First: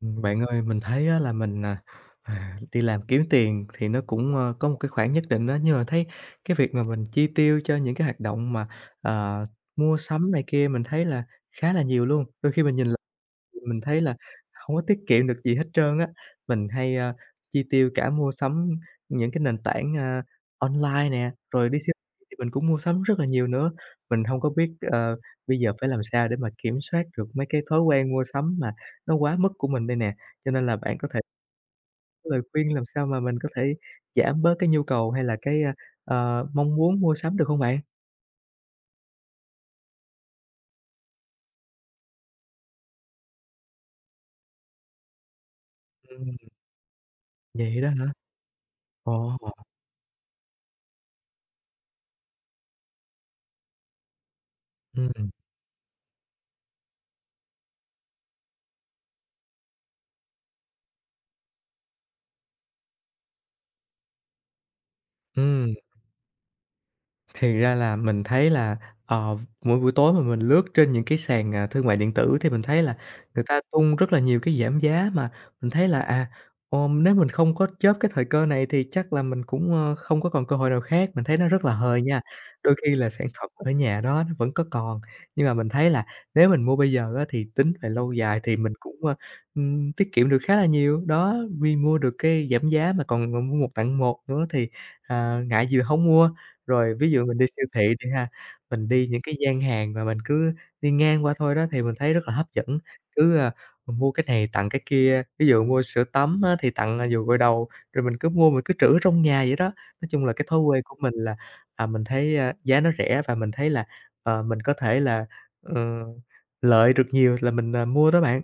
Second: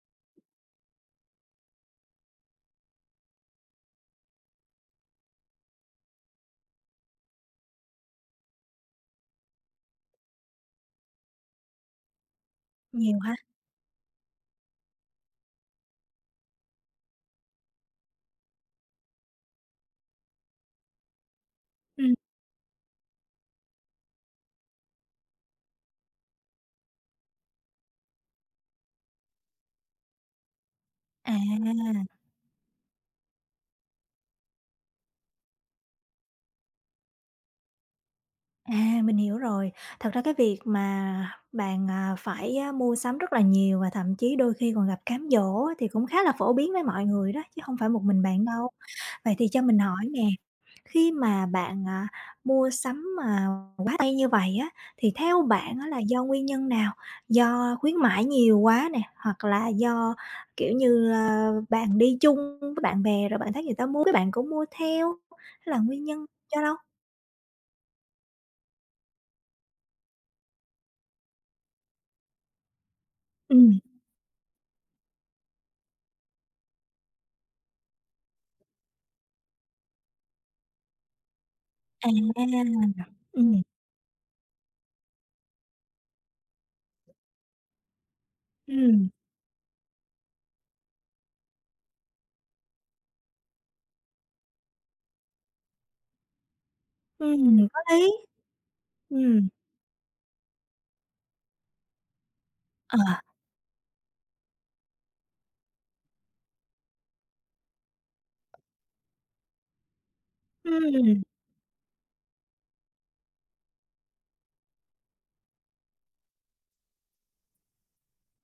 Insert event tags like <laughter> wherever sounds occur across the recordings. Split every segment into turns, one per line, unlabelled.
Bạn ơi, mình thấy á là đi làm kiếm tiền thì nó cũng, có một cái khoản nhất định đó nhưng mà thấy cái việc mà mình chi tiêu cho những cái hoạt động mà, ờ, mua sắm này kia mình thấy là khá là nhiều luôn. Đôi khi mình nhìn
Nhiều hả?
mình thấy là hông có tiết kiệm được gì hết trơn á. Mình hay, chi tiêu cả mua sắm những cái nền tảng, online nè, rồi đi siêu
Ừm,
thị thì mình cũng mua sắm rất là nhiều nữa. Mình hông có biết, bây giờ phải làm sao để mà kiểm soát được mấy cái thói quen mua sắm mà nó quá mức của mình đây nè. Cho nên là bạn có thể
à,
có lời khuyên làm sao mà mình có thể giảm bớt cái nhu cầu hay là cái, mong muốn mua sắm được hông bạn?
à, mình hiểu rồi. Thật ra cái việc mà bạn, phải, mua sắm rất là nhiều và thậm chí đôi khi còn gặp cám dỗ á thì cũng khá là
Ừm,
phổ biến với mọi người đó, chứ hông
vậy đó
phải một
hả?
mình bạn đâu. Vậy
Ồ,
thì cho mình hỏi nè, khi mà bạn, mua sắm mà quá tay như vậy á, thì
ừm,
theo bạn á là do nguyên nhân nào? Do khuyến mãi nhiều quá nè, hoặc là do, kiểu như, bạn đi chung với bạn bè rồi bạn thấy người ta mua cái bạn cũng mua theo, hay
ừm.
là nguyên nhân do đâu?
Thì ra là mình thấy là, ờ, mỗi buổi tối mà mình lướt trên những cái sàn, thương mại điện tử thì mình thấy là người ta
Ừm.
tung rất là nhiều cái giảm giá mà mình thấy là, nếu mình không có chớp cái thời cơ này thì chắc là mình cũng, không có còn cơ hội nào khác, mình thấy nó rất là hời
À.
nha. Đôi khi là sản phẩm
Ừm.
ở nhà đó nó vẫn có còn, nhưng mà mình thấy là nếu mình mua bây giờ á thì tính về lâu dài thì mình cũng,
Ừm.
tiết kiệm được khá là nhiều. Đó, vì mua được cái giảm giá mà còn, mua một tặng một nữa thì, ngại gì mà không mua. Rồi ví dụ mình đi siêu
Ừm. Có
thị đi
lý.
ha, mình đi những cái
Ừm.
gian hàng mà mình cứ đi ngang qua thôi đó thì mình thấy rất là hấp dẫn,
Ờ.
cứ, a, mình mua cái này tặng cái kia, ví dụ mua sữa tắm á thì tặng, dầu gội đầu, rồi mình cứ mua mình cứ trữ ở trong nhà vậy đó. Nói chung là cái thói quen của mình
Ừm.
là, mình thấy, giá nó rẻ và mình thấy là, mình có thể là, ờ, lợi được nhiều là mình, mua đó bạn.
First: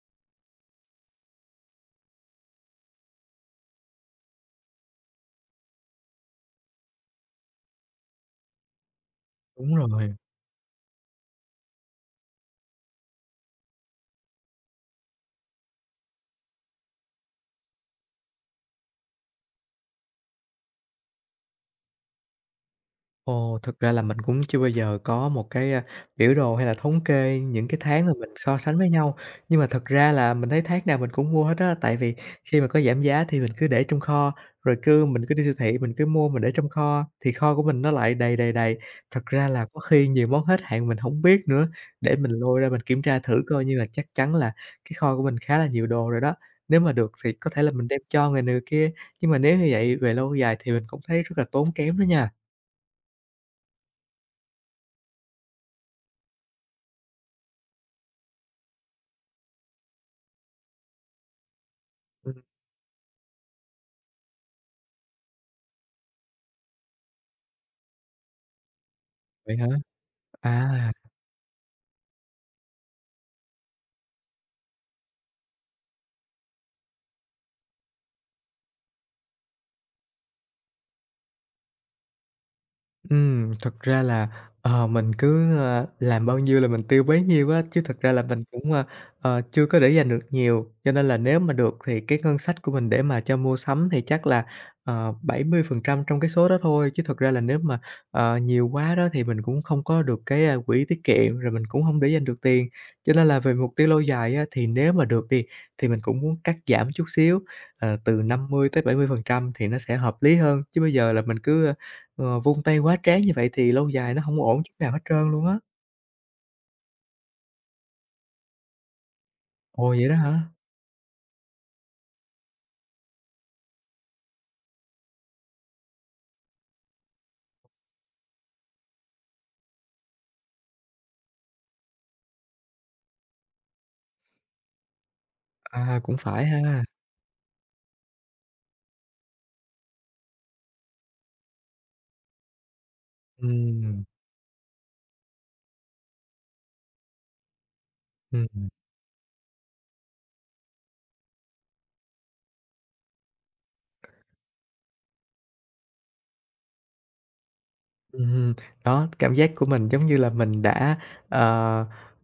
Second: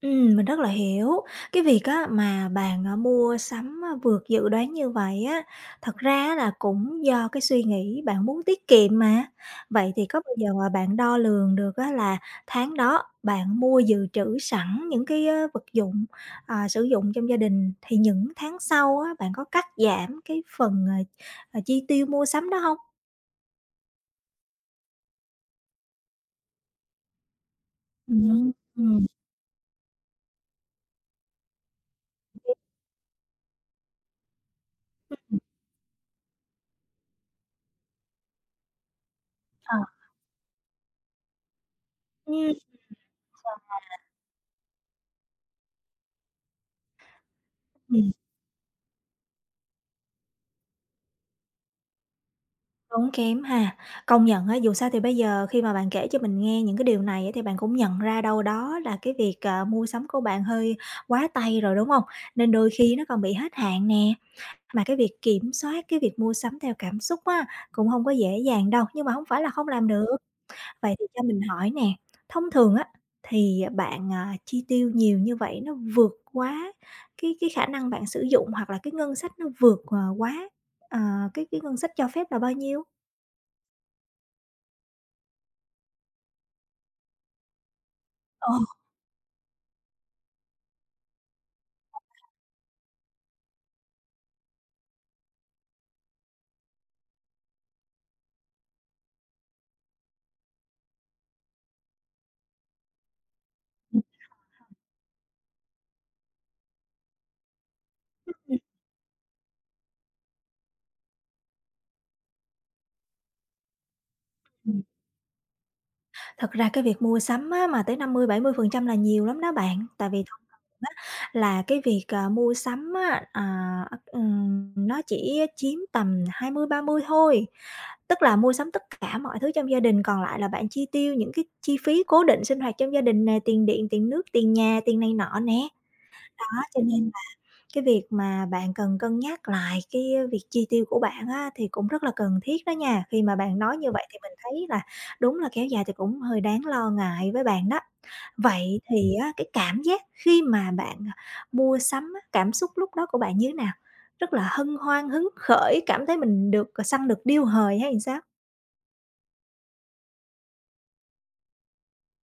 Mình rất là hiểu. Cái việc á mà bạn, mua sắm á vượt dự đoán như vậy á, thật ra á là cũng do cái suy nghĩ bạn muốn tiết kiệm mà.
Đúng
Vậy thì
rồi.
có bao giờ mà bạn đo lường được á là tháng đó bạn mua dự trữ sẵn những cái, vật dụng, sử dụng trong gia đình, thì những tháng sau á bạn có cắt giảm cái phần, chi tiêu mua sắm đó không?
Ồ, thực ra là mình cũng chưa bao giờ có một cái, biểu đồ hay là thống kê những cái tháng mà mình
Ừm.
so sánh với
Ừm.
nhau, nhưng mà thật ra là mình thấy tháng nào mình cũng mua hết á, tại vì khi mà có giảm giá thì mình cứ để trong kho, rồi cứ
Ừm.
mình cứ
Ờ.
đi siêu thị mình cứ mua mình để trong kho, thì kho của mình nó lại đầy. Thật ra là có khi nhiều món hết hạn mình không biết nữa, để mình lôi ra mình kiểm tra thử coi, nhưng mà chắc chắn là cái kho của mình khá là nhiều đồ rồi đó. Nếu mà được thì có thể là mình đem
Ừm.
cho người này người kia, nhưng mà nếu như vậy về lâu dài thì mình cũng thấy rất là tốn kém đó nha.
Tốn kém ha. Công nhận á, dù sao thì bây giờ khi mà bạn kể cho mình nghe những cái điều này á, thì bạn cũng nhận ra đâu đó là cái việc, mua sắm của bạn hơi quá tay rồi, đúng không? Nên đôi khi nó còn bị hết hạn nè, mà cái việc kiểm soát cái việc mua sắm theo cảm xúc á, cũng không có dễ dàng đâu, nhưng mà không phải là
Vậy hả?
không làm được.
À,
Vậy thì cho mình hỏi nè, thông thường á, thì, bạn, chi tiêu nhiều như vậy nó vượt quá cái khả năng bạn sử dụng hoặc là cái ngân sách nó vượt, quá, ờ, cái ngân sách cho phép là bao nhiêu?
ừm, thật ra là, mình cứ, làm bao nhiêu là mình tiêu bấy nhiêu á, chứ thực ra là mình
Ờ.
cũng, chưa có để dành được nhiều. Cho nên là nếu mà được thì cái ngân sách của mình để mà cho mua sắm thì chắc là, 70% trong cái số đó thôi, chứ thực ra là nếu mà, nhiều quá đó thì mình cũng không có được cái, quỹ tiết kiệm, rồi mình cũng hông để dành được tiền. Cho nên là về mục tiêu lâu
<laughs>
dài á, thì nếu mà được đi, thì mình cũng muốn cắt giảm chút xíu, từ
Ừm. Ừm.
50 tới 70% thì nó sẽ hợp lý hơn, chứ bây giờ là mình cứ ờ, vung tay quá trán như vậy thì lâu dài nó hổng ổn chút
Ừm.
nào hết trơn luôn á.
Thật ra cái việc mua sắm á, mà tới năm mươi mươi bảy mươi phần trăm là nhiều lắm đó bạn,
Ồ, vậy
tại
đó
vì thông
hả?
thường á, là cái việc, mua sắm á, nó chỉ chiếm tầm 20-30 thôi. Tức là mua sắm tất cả mọi thứ trong gia đình, còn lại là bạn chi tiêu những cái chi phí cố định sinh hoạt trong gia đình nè, tiền điện, tiền nước, tiền nhà, tiền này nọ nè.
À, cũng phải
Đó, cho
ha.
nên cái việc mà bạn cần cân nhắc lại cái, việc chi tiêu của bạn á, thì cũng rất là cần thiết đó nha. Khi mà bạn nói như
Ừm,
vậy thì mình thấy là đúng là kéo dài thì cũng hơi đáng lo ngại với bạn đó.
ừm.
Vậy thì á, cái cảm giác khi mà bạn, mua sắm á, cảm xúc lúc đó của bạn như thế nào? Rất là hân hoan, hứng khởi, cảm thấy mình được, săn được điêu hời hay sao?
Ừm, đó, cảm giác của mình giống như là mình đã, ờ,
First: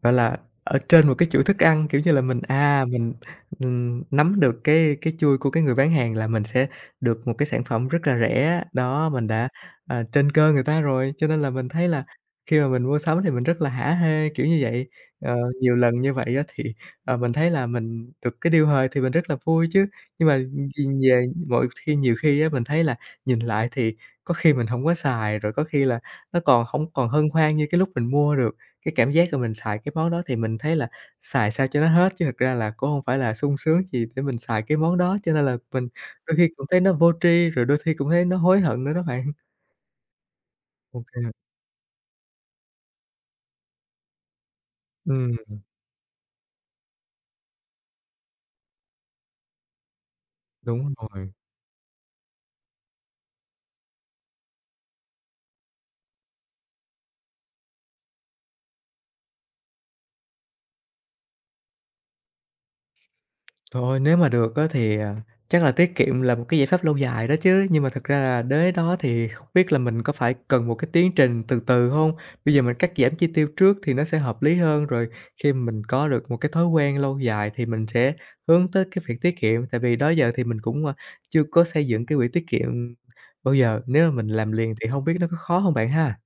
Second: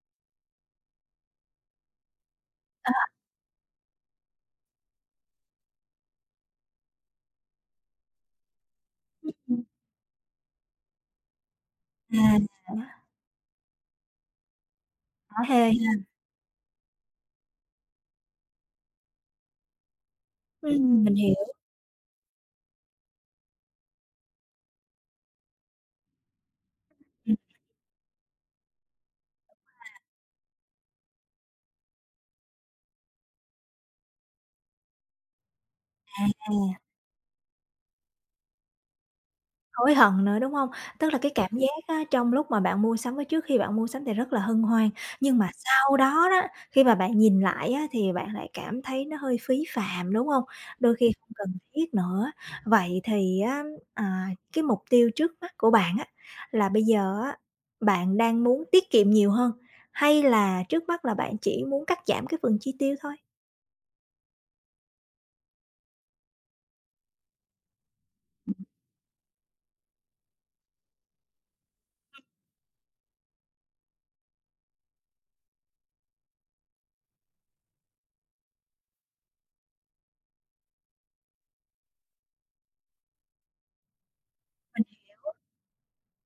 gọi là, ở trên một cái chuỗi thức ăn, kiểu như là, nắm được cái chui của cái người bán hàng là mình sẽ được một cái sản phẩm rất là rẻ. Đó, mình đã,
Ừm.
trên cơ người ta rồi, cho nên là mình thấy là
À.
khi mà mình mua sắm thì mình rất là hả hê, kiểu như vậy. Ờ,
Hả hê
nhiều
ha.
lần như vậy á thì, mình thấy là mình được cái điều hời thì mình rất là vui chứ, nhưng mà nhìn
Ừm. Mình
về
hiểu.
mỗi khi nhiều khi á, mình thấy là nhìn lại thì có khi mình hổng có xài, rồi có khi là nó còn hổng còn hân hoan như cái lúc mình mua được. Cái cảm giác là mình xài cái món đó thì mình thấy là xài sao cho nó hết, chứ thực ra là cũng hông phải là sung sướng gì để mình xài cái món đó, cho nên là mình đôi khi cũng thấy
À.
nó vô tri, rồi đôi khi cũng thấy nó hối hận nữa đó bạn.
Hối hận nữa, đúng hông?
OK,
Tức là cái cảm giác á, trong lúc mà bạn mua sắm với trước khi bạn mua sắm thì rất là hân hoan,
ừm,
nhưng mà sau đó đó, khi mà bạn nhìn lại á, thì bạn lại cảm thấy nó hơi phí phạm, đúng hông?
đúng
Đôi khi
rồi.
không cần thiết nữa. Vậy thì á, à, cái mục tiêu trước mắt của bạn á, là bây giờ á, bạn đang muốn tiết kiệm nhiều hơn, hay là trước mắt là bạn chỉ muốn cắt giảm cái phần chi tiêu thôi?
Thôi, nếu mà được á thì, chắc là tiết kiệm là một cái giải pháp lâu dài đó chứ, nhưng mà thật ra là đến đó thì không biết là mình có phải cần một cái tiến trình từ từ không. Bây giờ mình cắt giảm chi tiêu trước thì nó sẽ hợp lý hơn, rồi khi mình có được một cái thói quen lâu dài thì mình sẽ hướng tới cái việc tiết kiệm, tại vì đó giờ thì mình cũng, chưa có xây dựng cái quỹ tiết kiệm bao giờ, nếu mà mình làm liền thì không biết nó có khó không bạn ha?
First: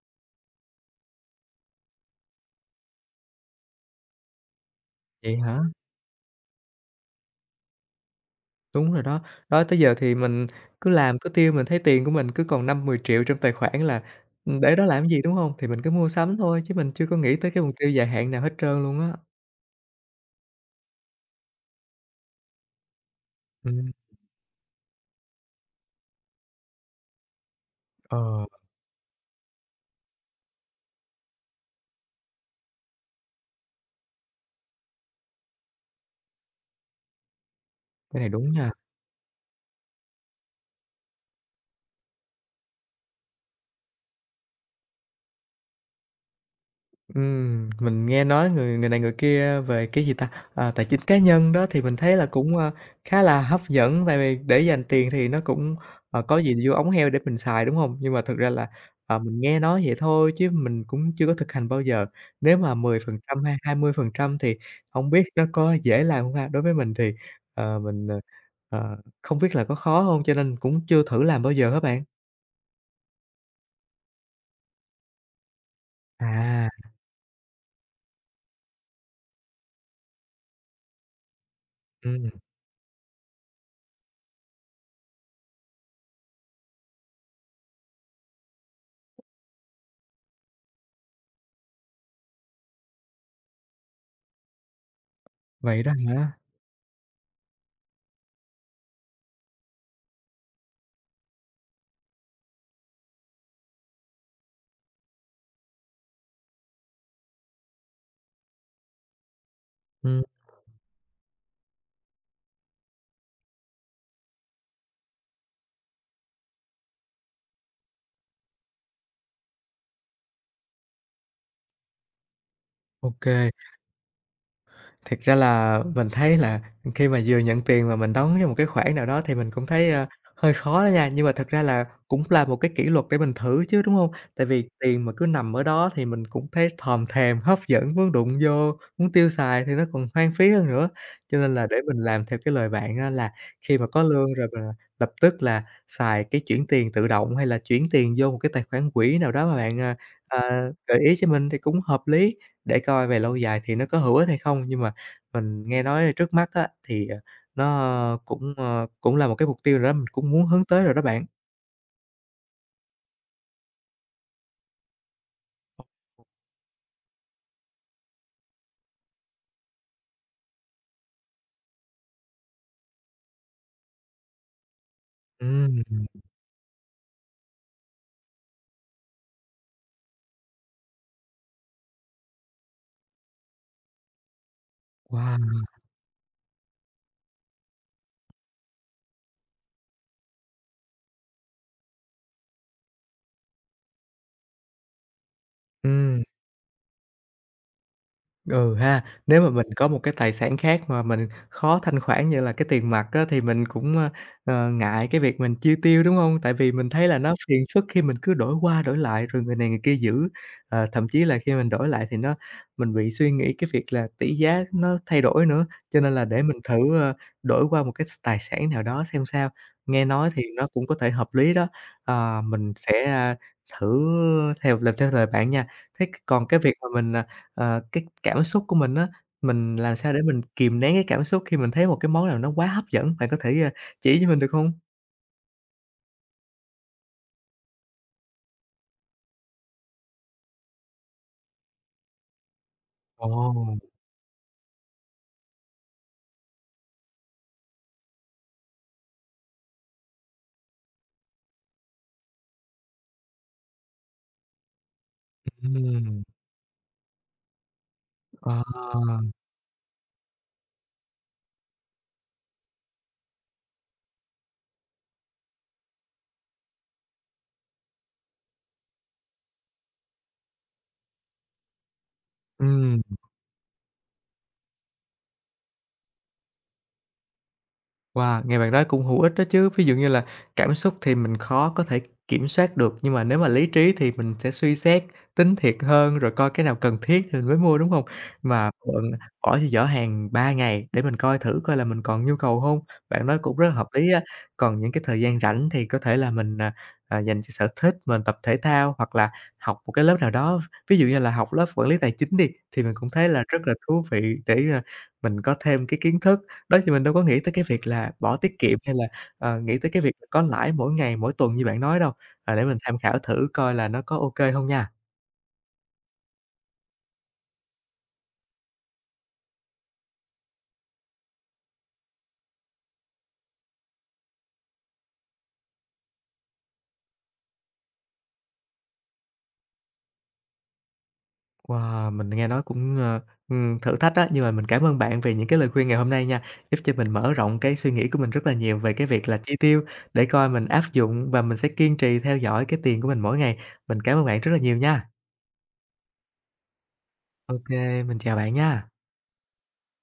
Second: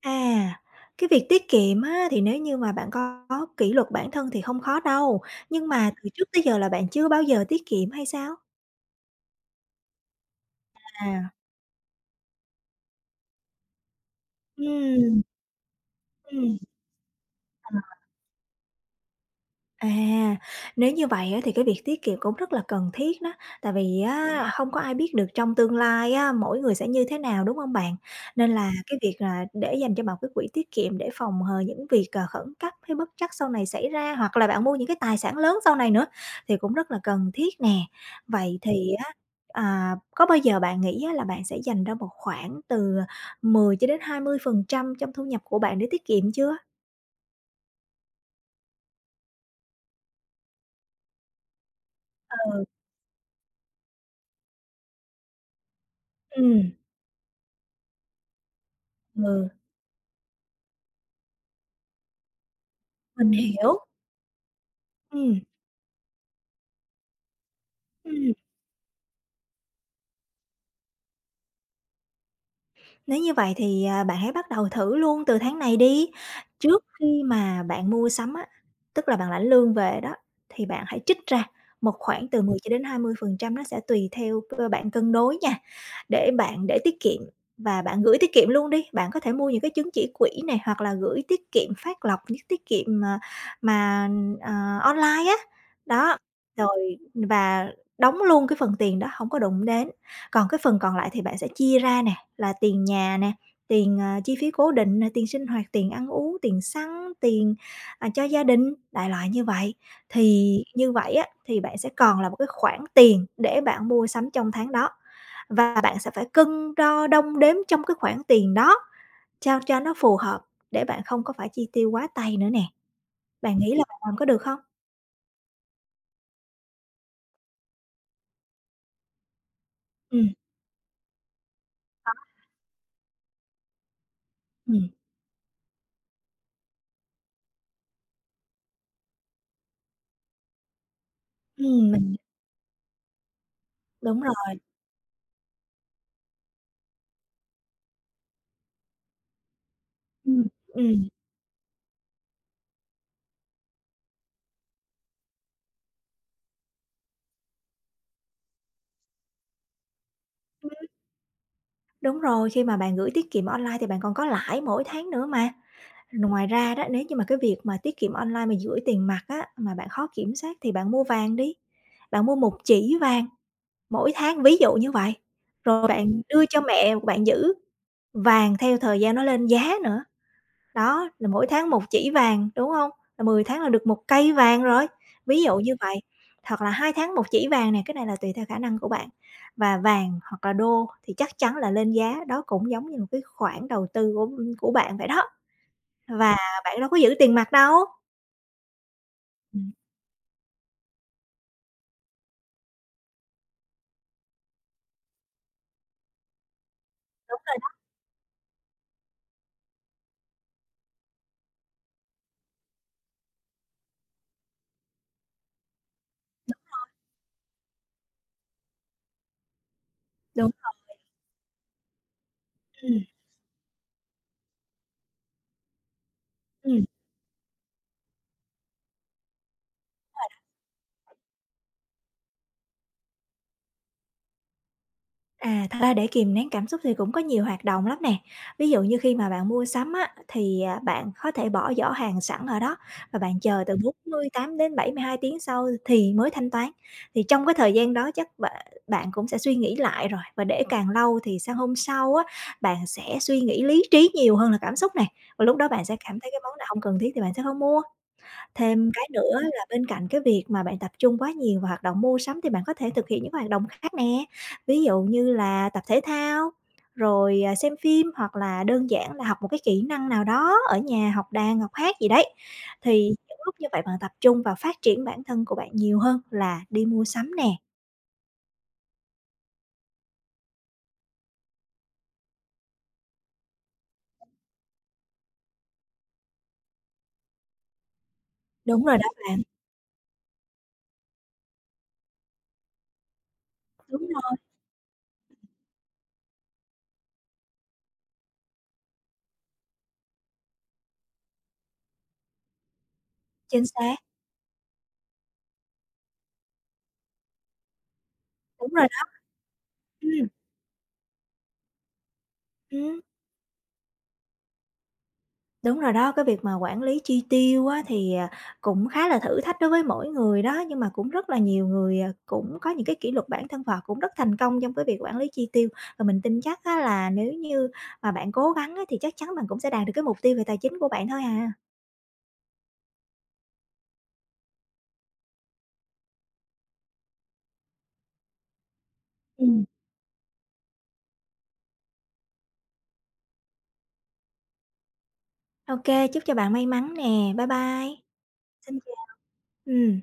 À, cái việc tiết kiệm á, thì nếu như mà bạn có kỷ luật bản thân thì không khó đâu,
Vậy hả?
nhưng mà từ trước tới giờ là bạn chưa bao giờ tiết kiệm hay sao?
Đúng rồi đó. Đó, tới giờ thì mình cứ làm, cứ
À.
tiêu, mình thấy tiền của mình cứ còn 5 10 triệu trong tài khoản là, để đó làm cái
Ừm.
gì, đúng hông? Thì mình cứ mua sắm
Ừm.
thôi chứ mình chưa có nghĩ tới cái mục tiêu dài hạn nào hết trơn luôn á.
À, nếu như vậy á thì cái việc tiết kiệm cũng rất là cần thiết đó, tại
Ừm,
vì á hông có ai biết được trong tương lai á, mỗi người sẽ như thế nào, đúng không bạn?
ờ,
Nên là cái việc là để dành cho một cái quỹ tiết kiệm để phòng hờ những việc, khẩn cấp hay bất trắc sau này xảy ra, hoặc là bạn mua những cái tài sản lớn sau này nữa thì cũng rất là cần thiết nè.
cái này đúng
Vậy
nha.
thì á, có bao giờ bạn nghĩ á là bạn sẽ dành ra một khoản từ 10-20% trong thu nhập của bạn để tiết kiệm chưa?
Mình nghe nói người người này người kia về cái gì ta? À, tài chính cá nhân đó thì mình thấy là cũng,
Ờ.
khá là hấp dẫn, tại vì để dành tiền thì nó cũng, có gì
Ừm.
vô ống heo để mình xài, đúng không? Nhưng mà thực ra là, mình
Ừ.
nghe nói vậy thôi chứ mình cũng chưa có thực hành bao giờ. Nếu mà mười phần
Mình
trăm hay hai
hiểu.
mươi phần trăm thì không biết
Ừm.
nó có dễ làm không ha? Đối với mình thì, ờ, mình, ờ,
Ừm,
ờ, không biết là có khó không cho nên cũng chưa thử làm bao giờ các bạn.
nếu như vậy thì, bạn hãy bắt đầu thử luôn từ tháng này đi.
À,
Trước khi mà bạn mua sắm á, tức là bạn lãnh lương về đó, thì bạn hãy trích ra một
ừm,
khoản từ 10 cho đến 20%, nó sẽ tùy theo bạn cân đối nha, để bạn để tiết kiệm và bạn gửi tiết kiệm luôn đi. Bạn có thể mua những cái chứng chỉ quỹ này hoặc là gửi tiết kiệm phát lộc, những tiết kiệm mà mà, ờ, online á.
vậy đó
Đó,
hả?
rồi và đóng luôn cái phần tiền đó, hổng có đụng đến. Còn cái phần còn lại thì bạn sẽ chia ra nè, là tiền nhà nè, tiền, chi phí cố định nè, tiền sinh hoạt, tiền ăn uống, tiền xăng, tiền, cho gia đình, đại loại như vậy.
Ừm,
Thì như vậy á, thì bạn sẽ còn là một cái khoản tiền để bạn mua sắm trong tháng đó, và bạn sẽ phải cân đo đong đếm trong cái khoản tiền đó sao cho nó phù hợp để bạn không có phải chi tiêu quá tay nữa nè.
ô,
Bạn nghĩ là bạn làm có được không?
thực ra là mình thấy là khi mà vừa nhận tiền mà mình đóng cho một cái khoản nào đó thì mình cũng thấy,
Ừm.
hơi khó đó nha, nhưng mà thật ra là cũng là một cái kỷ luật để mình thử chứ, đúng không? Tại vì
Ừm.
tiền mà cứ nằm ở đó thì mình cũng thấy thòm thèm, hấp dẫn, muốn đụng vô, muốn tiêu xài thì nó còn hoang phí hơn nữa. Cho nên là để
Ừm.
mình làm theo cái lời bạn á là khi mà có
Đúng
lương rồi
rồi.
mình lập tức là xài cái chuyển tiền tự động hay là chuyển tiền vô một cái tài khoản quỹ nào đó mà bạn,
Ừm.
à, gợi
Ừm.
ý cho mình thì cũng hợp lý, để coi về lâu dài thì nó có hữu ích hay không. Nhưng mà mình nghe nói trước mắt á, thì, nó cũng, cũng là một cái mục tiêu rồi đó, mình cũng muốn hướng tới rồi đó bạn.
Đúng rồi, khi mà bạn gửi tiết kiệm online thì bạn còn có lãi mỗi tháng nữa mà. Ngoài ra đó, nếu như mà cái việc mà tiết kiệm online mà gửi tiền mặt á, mà bạn khó kiểm soát thì bạn mua vàng đi. Bạn mua một chỉ vàng mỗi tháng, ví dụ như vậy.
Ừm.
Rồi bạn đưa cho mẹ bạn giữ vàng theo thời gian nó lên giá nữa. Đó, là mỗi tháng một chỉ vàng, đúng hông? Là 10 tháng là được một cây vàng rồi, ví dụ
Wow!
như vậy, hoặc là 2 tháng một chỉ vàng nè, cái này là tùy theo khả năng của bạn. Và vàng hoặc là đô thì chắc chắn là lên giá, đó cũng giống như một cái khoản đầu tư của, bạn vậy đó,
Ừm.
và bạn đâu có giữ tiền mặt đâu.
Ừ ha, nếu mà mình
Ừm.
có một cái tài sản khác mà mình khó thanh khoản như là cái tiền mặt á, thì mình cũng, ngại cái việc mình chi tiêu, đúng không? Tại vì mình thấy là nó phiền phức khi mình cứ đổi qua đổi lại rồi người này người kia giữ, thậm chí là khi mình đổi lại thì nó mình bị suy nghĩ cái việc là tỷ giá nó thay đổi nữa. Cho nên là để mình thử, đổi qua một cái tài sản nào đó xem sao, nghe nói thì
Đúng.
nó cũng có thể hợp lý đó. Ờ, mình
Ừm.
sẽ, thử làm theo lời bạn nha. Thế còn cái việc
Ừm.
mà mình, ờ, cái cảm xúc của mình á, mình làm sao để mình kìm nén cái cảm xúc khi mình thấy một cái món nào nó quá hấp dẫn, bạn có thể, chỉ cho mình được không?
À, thật ra để kìm nén cảm xúc thì cũng có nhiều hoạt động lắm nè. Ví dụ như khi mà bạn mua sắm á, thì, bạn có thể bỏ giỏ hàng sẵn ở đó và bạn chờ từ
Ồ,
48 đến 72 tiếng sau thì mới thanh toán. Thì trong cái thời gian đó chắc bạn bạn cũng sẽ suy nghĩ lại rồi, và để càng lâu thì sang hôm sau á, bạn sẽ suy nghĩ lý trí nhiều hơn là cảm xúc này và lúc đó bạn sẽ cảm
ừm,
thấy cái món nào không cần thiết thì bạn sẽ không mua. Thêm cái
à,
nữa là bên cạnh cái việc mà bạn tập trung quá nhiều vào hoạt động mua sắm thì bạn có thể thực hiện những hoạt động khác nè, ví dụ như là tập thể thao, rồi, xem phim hoặc là đơn giản là học một cái kỹ năng nào đó ở nhà, học đàn, học hát gì đấy.
ừm.
Thì những lúc như vậy bạn tập trung vào phát triển bản thân của bạn nhiều hơn là đi mua sắm nè.
Wow, nghe bạn nói cũng hữu ích đó chứ. Ví dụ như là cảm xúc thì mình khó có thể kiểm soát được, nhưng mà nếu mà lý trí thì mình sẽ suy xét, tính thiệt hơn rồi coi cái nào cần thiết thì mình mới mua, đúng không? Mà
Đúng rồi đó
bạn
bạn.
bỏ vô giỏ hàng 3 ngày để mình coi thử coi là mình còn nhu cầu không? Bạn nói cũng rất là hợp
Đúng
lý á.
rồi.
Còn những cái thời gian rảnh thì có thể là mình, dành cho sở thích, mình tập thể thao hoặc là học một cái lớp nào đó. Ví dụ như là học lớp quản lý tài chính đi, thì mình cũng thấy là
Chính
rất là
xác.
thú vị để, mình có thêm cái kiến thức đó, thì mình đâu có nghĩ tới cái việc là bỏ tiết
Đúng
kiệm
rồi
hay là,
đó.
nghĩ tới cái
Ừ.
việc có lãi mỗi ngày, mỗi tuần như bạn nói đâu. À, để mình tham
Ừm.
khảo thử coi là nó có ô kê hông nha.
Đúng rồi đó, cái việc mà quản lý chi tiêu á thì, cũng khá là thử thách đối với mỗi người đó, nhưng mà cũng rất là nhiều người, cũng có những cái kỷ luật bản thân và cũng rất thành công trong cái việc quản lý chi tiêu. Và mình tin chắc á là nếu như mà bạn cố gắng á thì chắc chắn bạn cũng sẽ đạt được cái mục tiêu về tài chính của bạn thôi à.
Wow, mình nghe nói cũng, thử thách á, nhưng mà mình cảm ơn bạn vì những cái lời khuyên ngày hôm nay nha, giúp cho mình mở rộng cái suy nghĩ của mình rất là nhiều về cái việc là chi
Ừm.
tiêu, để coi mình áp dụng và mình sẽ kiên trì theo dõi cái tiền của mình mỗi ngày. Mình cảm ơn bạn rất là nhiều nha.
Ô, chúc cho bạn may mắn nè. Bye
Ô
bye.
kê, mình chào bạn
Xin
nha.
chào. Ừ.